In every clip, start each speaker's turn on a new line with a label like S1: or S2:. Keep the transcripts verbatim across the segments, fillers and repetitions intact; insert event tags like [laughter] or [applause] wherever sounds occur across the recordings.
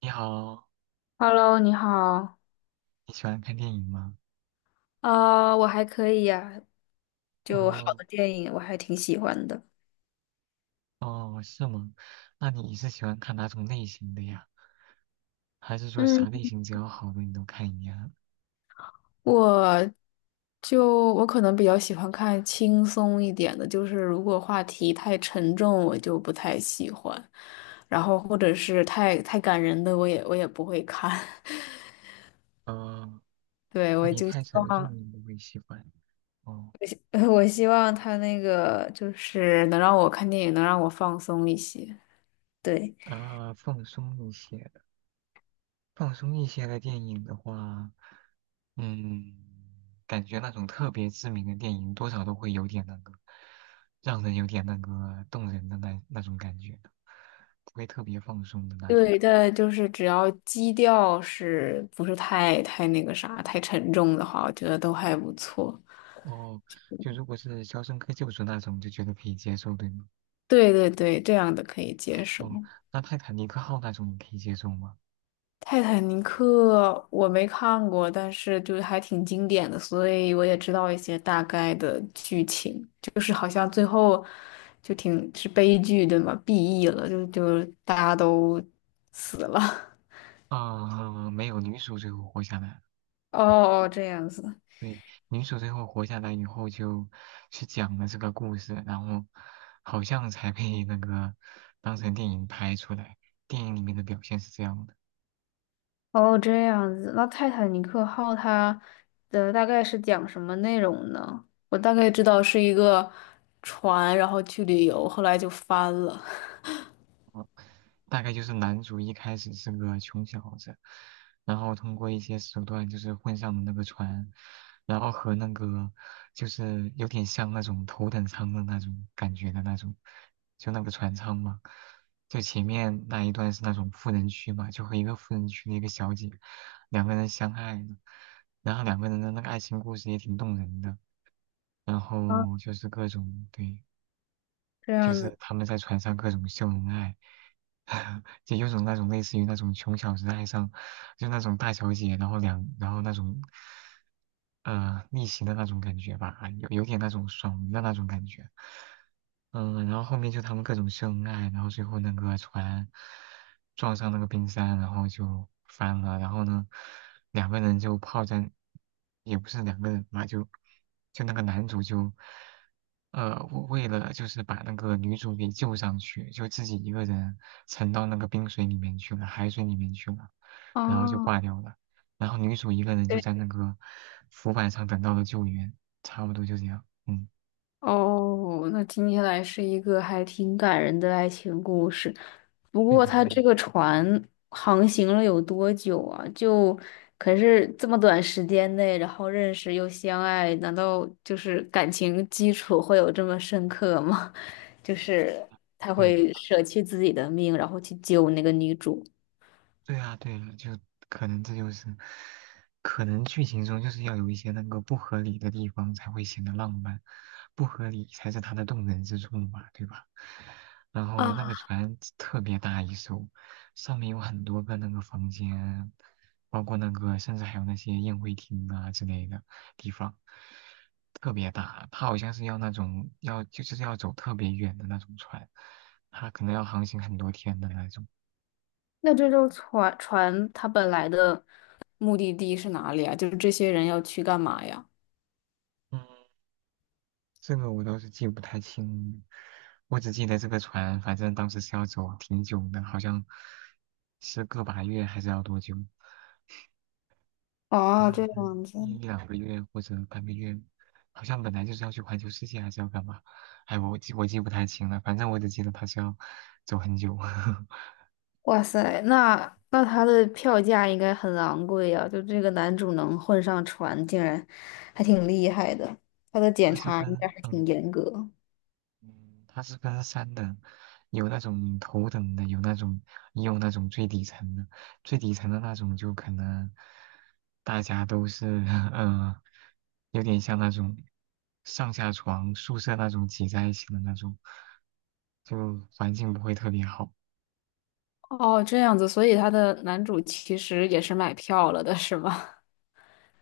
S1: 你好，
S2: Hello，你好。
S1: 你喜欢看电影吗？
S2: 啊，我还可以呀，就好
S1: 哦
S2: 的电影我还挺喜欢的。
S1: 哦，是吗？那你是喜欢看哪种类型的呀？还是说啥类
S2: 嗯，
S1: 型只要好的你都看一样？
S2: 我就我可能比较喜欢看轻松一点的，就是如果话题太沉重，我就不太喜欢。然后或者是太太感人的，我也我也不会看。[laughs]
S1: 哦，
S2: 对，
S1: 话
S2: 我
S1: 题
S2: 就希
S1: 太沉重
S2: 望，
S1: 你不会喜欢。哦
S2: [laughs] 我希望他那个就是能让我看电影，能让我放松一些。对，
S1: 啊，放松一些的，放松一些的电影的话，嗯，感觉那种特别知名的电影多少都会有点那个，让人有点那个动人的那那种感觉的不会特别放松的那种。
S2: 对，但就是只要基调是不是太太那个啥，太沉重的话，我觉得都还不错。
S1: 哦，就如果是《肖申克救赎》那种，就觉得可以接受，对吗？
S2: 对对对，这样的可以接受。
S1: 哦，那《泰坦尼克号》那种你可以接受吗？
S2: 《泰坦尼克》我没看过，但是就是还挺经典的，所以我也知道一些大概的剧情。就是好像最后就挺是悲剧，对吗？B E 了，就就大家都死了。
S1: 啊、没有，女主最后活下来了。
S2: [laughs] 哦哦，这样子。
S1: 对，女主最后活下来以后，就去讲了这个故事，然后好像才被那个当成电影拍出来。电影里面的表现是这样的。
S2: 哦，这样子，那《泰坦尼克号》它的大概是讲什么内容呢？我大概知道是一个船，然后去旅游，后来就翻了。
S1: 大概就是男主一开始是个穷小子，然后通过一些手段就是混上了那个船，然后和那个就是有点像那种头等舱的那种感觉的那种，就那个船舱嘛。就前面那一段是那种富人区嘛，就和一个富人区的一个小姐，两个人相爱了，然后两个人的那个爱情故事也挺动人的，然
S2: 啊，
S1: 后就是各种对。
S2: 这
S1: 就
S2: 样
S1: 是
S2: 子，
S1: 他们在船上各种秀恩爱，[laughs] 就有种那种类似于那种穷小子爱上，就那种大小姐，然后两，然后那种，呃，逆袭的那种感觉吧，有有点那种爽文的那种感觉。嗯，然后后面就他们各种秀恩爱，然后最后那个船撞上那个冰山，然后就翻了，然后呢，两个人就泡在，也不是两个人吧，就就那个男主就，呃，为为了就是把那个女主给救上去，就自己一个人沉到那个冰水里面去了，海水里面去了，然后就
S2: 哦，
S1: 挂掉了，然后女主一个人就
S2: 这
S1: 在那个浮板上等到了救援，差不多就这样，嗯，
S2: 哦，那听起来是一个还挺感人的爱情故事。不
S1: 对
S2: 过，
S1: 的，
S2: 它
S1: 对的。
S2: 这个船航行了有多久啊？就可是这么短时间内，然后认识又相爱，难道就是感情基础会有这么深刻吗？[laughs] 就是他
S1: 对。的。
S2: 会舍弃自己的命，然后去救那个女主
S1: 对啊，对啊，就可能这就是，可能剧情中就是要有一些那个不合理的地方才会显得浪漫，不合理才是它的动人之处嘛，对吧？然后那个
S2: 啊。
S1: 船特别大一艘，上面有很多个那个房间，包括那个甚至还有那些宴会厅啊之类的地方，特别大。它好像是要那种要就是要走特别远的那种船，它可能要航行很多天的那种。
S2: 那这艘船船它本来的目的地是哪里啊？就是这些人要去干嘛呀？
S1: 嗯，这个我倒是记不太清，我只记得这个船，反正当时是要走挺久的，好像是个把月还是要多久？好
S2: 哦，
S1: 像
S2: 这样子。
S1: 一两个月或者半个月，好像本来就是要去环球世界还是要干嘛？哎，我记我记不太清了，反正我只记得他是要走很久。[laughs]
S2: 哇塞，那那他的票价应该很昂贵呀、就这个男主能混上船，竟然还挺厉害的。他的检
S1: 他是
S2: 查
S1: 跟
S2: 应该还
S1: 嗯
S2: 挺严格。
S1: 嗯，它是分三等，有那种头等的，有那种也有那种最底层的，最底层的那种就可能大家都是 [laughs] 呃，有点像那种上下床宿舍那种挤在一起的那种，就环境不会特别好。
S2: 哦，这样子，所以他的男主其实也是买票了的，是吗？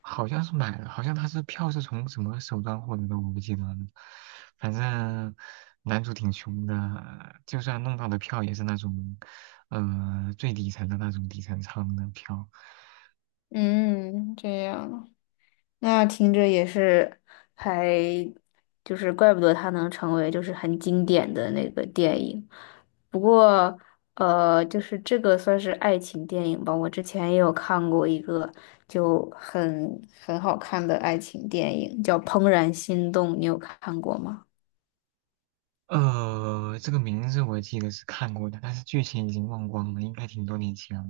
S1: 好像是买了，好像他是票是从什么手段获得的，我不记得了。反正男主挺穷的，就算弄到的票也是那种，呃，最底层的那种底层舱的票。
S2: [laughs] 嗯，这样。那听着也是还，就是怪不得它能成为就是很经典的那个电影。不过，呃，就是这个算是爱情电影吧。我之前也有看过一个就很很好看的爱情电影，叫《怦然心动》，你有看过吗？
S1: 呃，这个名字我记得是看过的，但是剧情已经忘光了，应该挺多年前了，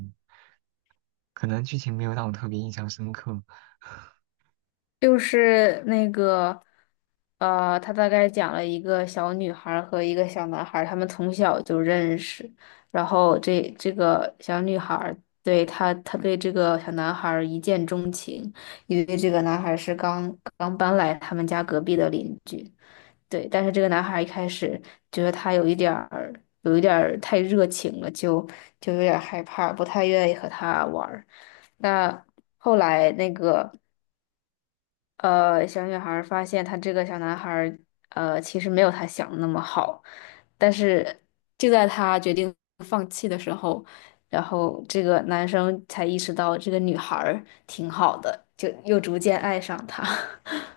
S1: 可能剧情没有让我特别印象深刻。
S2: 就是那个，呃，他大概讲了一个小女孩儿和一个小男孩儿，他们从小就认识，然后这这个小女孩儿对他，他对这个小男孩儿一见钟情，因为这个男孩儿是刚刚搬来他们家隔壁的邻居，对，但是这个男孩儿一开始觉得他有一点儿，有一点儿太热情了，就就有点儿害怕，不太愿意和他玩儿。那后来那个。呃，小女孩儿发现她这个小男孩儿，呃，其实没有她想的那么好，但是就在她决定放弃的时候，然后这个男生才意识到这个女孩儿挺好的，就又逐渐爱上她。[laughs]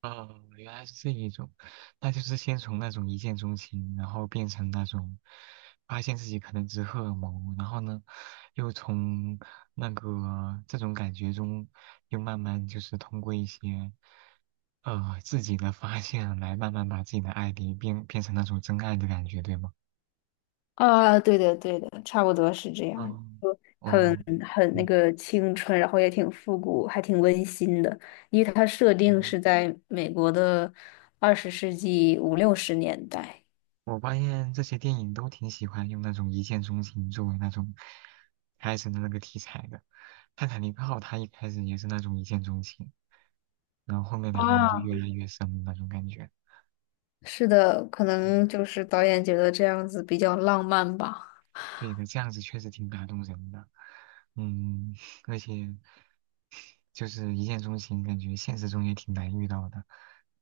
S1: 哦，原来是这一种，那就是先从那种一见钟情，然后变成那种发现自己可能只是荷尔蒙，然后呢，又从那个这种感觉中，又慢慢就是通过一些呃自己的发现来慢慢把自己的爱给变变成那种真爱的感觉，对吗？
S2: 啊，对的，对的，差不多是这样，
S1: 嗯，
S2: 很
S1: 哦，
S2: 很那
S1: 嗯
S2: 个青春，然后也挺复古，还挺温馨的，因为它设定是
S1: 嗯。
S2: 在美国的二十世纪五六十年代。
S1: 我发现这些电影都挺喜欢用那种一见钟情作为那种开始的那个题材的。《泰坦尼克号》它一开始也是那种一见钟情，然后后面两个人就越来越深的那种感觉。
S2: 是的，可能
S1: 嗯，
S2: 就是导演觉得这样子比较浪漫吧。
S1: 对的，这样子确实挺打动人的。嗯，[laughs] 而且就是一见钟情，感觉现实中也挺难遇到的，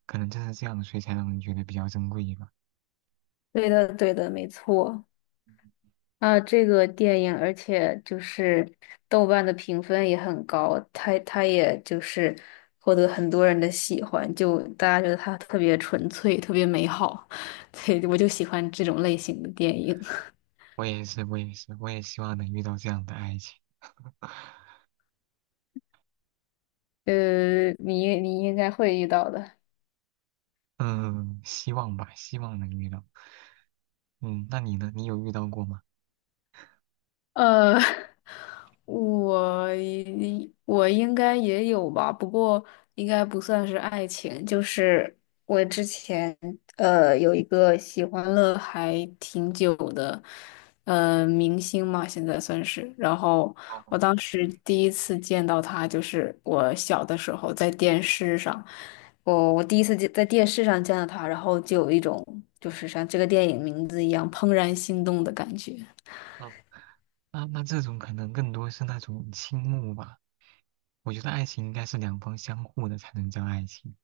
S1: 可能正是这样，所以才让人觉得比较珍贵吧。
S2: 对的，对的，没错。啊，这个电影，而且就是豆瓣的评分也很高，它它也就是获得很多人的喜欢，就大家觉得它特别纯粹，特别美好。[laughs] 对，我就喜欢这种类型的电影。
S1: 我也是，我也是，我也希望能遇到这样的爱情。
S2: [laughs] 呃，你你应该会遇到的。
S1: 嗯，希望吧，希望能遇到。嗯，那你呢？你有遇到过吗？
S2: 呃，[laughs] 我一我应该也有吧，不过应该不算是爱情，就是我之前呃有一个喜欢了还挺久的，呃明星嘛，现在算是。然后
S1: 哦，
S2: 我当时第一次见到他，就是我小的时候在电视上，我我第一次见在电视上见到他，然后就有一种就是像这个电影名字一样怦然心动的感觉。
S1: 哦，那那这种可能更多是那种倾慕吧。我觉得爱情应该是两方相互的才能叫爱情。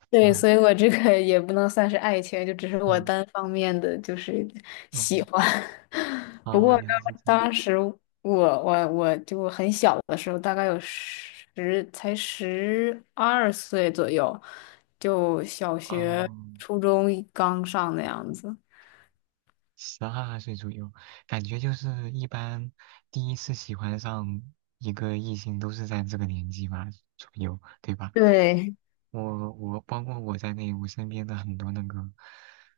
S1: [laughs]
S2: 对，
S1: 嗯
S2: 所以我这个也不能算是爱情，就只是我
S1: 嗯
S2: 单方面的就是喜
S1: 嗯，
S2: 欢。[laughs] 不
S1: 哦，
S2: 过
S1: 原来
S2: 当
S1: 是这样。
S2: 当时我我我就很小的时候，大概有十才十二岁左右，就小
S1: 哦，
S2: 学、初中刚上那样子。
S1: 十二岁左右，感觉就是一般第一次喜欢上一个异性都是在这个年纪吧左右，对吧？
S2: 对，
S1: 我我包括我在内，我身边的很多那个，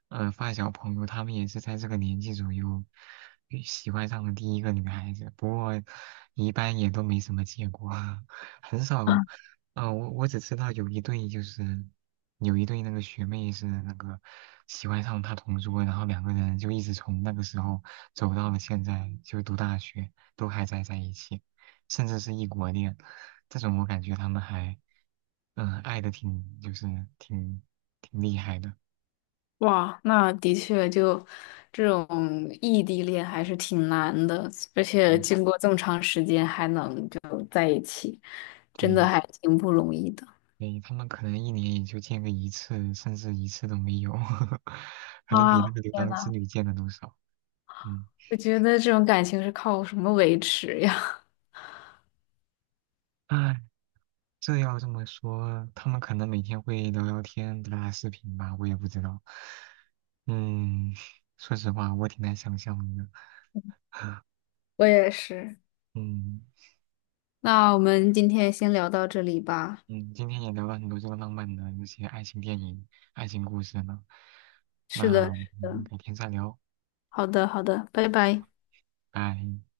S1: 呃，发小朋友，他们也是在这个年纪左右，呃喜欢上了第一个女孩子，不过一般也都没什么结果，[laughs] 很少。呃，我我只知道有一对就是有一对那个学妹是那个喜欢上他同桌，然后两个人就一直从那个时候走到了现在，就读大学都还在在一起，甚至是异国恋，这种我感觉他们还。嗯，爱的挺就是挺挺厉害的，
S2: 哇，那的确就这种异地恋还是挺难的，而且
S1: 对
S2: 经过这么长时间还能，真的
S1: 对
S2: 还挺不容易的。
S1: 对，他们可能一年也就见个一次，甚至一次都没有，[laughs] 可能比
S2: 啊，
S1: 那个牛
S2: 天
S1: 郎织
S2: 呐！
S1: 女见的都少。嗯，
S2: 我觉得这种感情是靠什么维持呀？
S1: 哎，这要这么说，他们可能每天会聊聊天、打打视频吧，我也不知道。嗯，[laughs] 说实话，我挺难想象的。[laughs]
S2: [laughs] 我也是。
S1: 嗯
S2: 那我们今天先聊到这里吧。
S1: 嗯，今天也聊了很多这个浪漫的那些爱情电影、爱情故事呢，
S2: 是
S1: 那
S2: 的，
S1: 我
S2: 是
S1: 们
S2: 的。
S1: 改天再聊，
S2: 好的，好的，拜拜。
S1: 拜。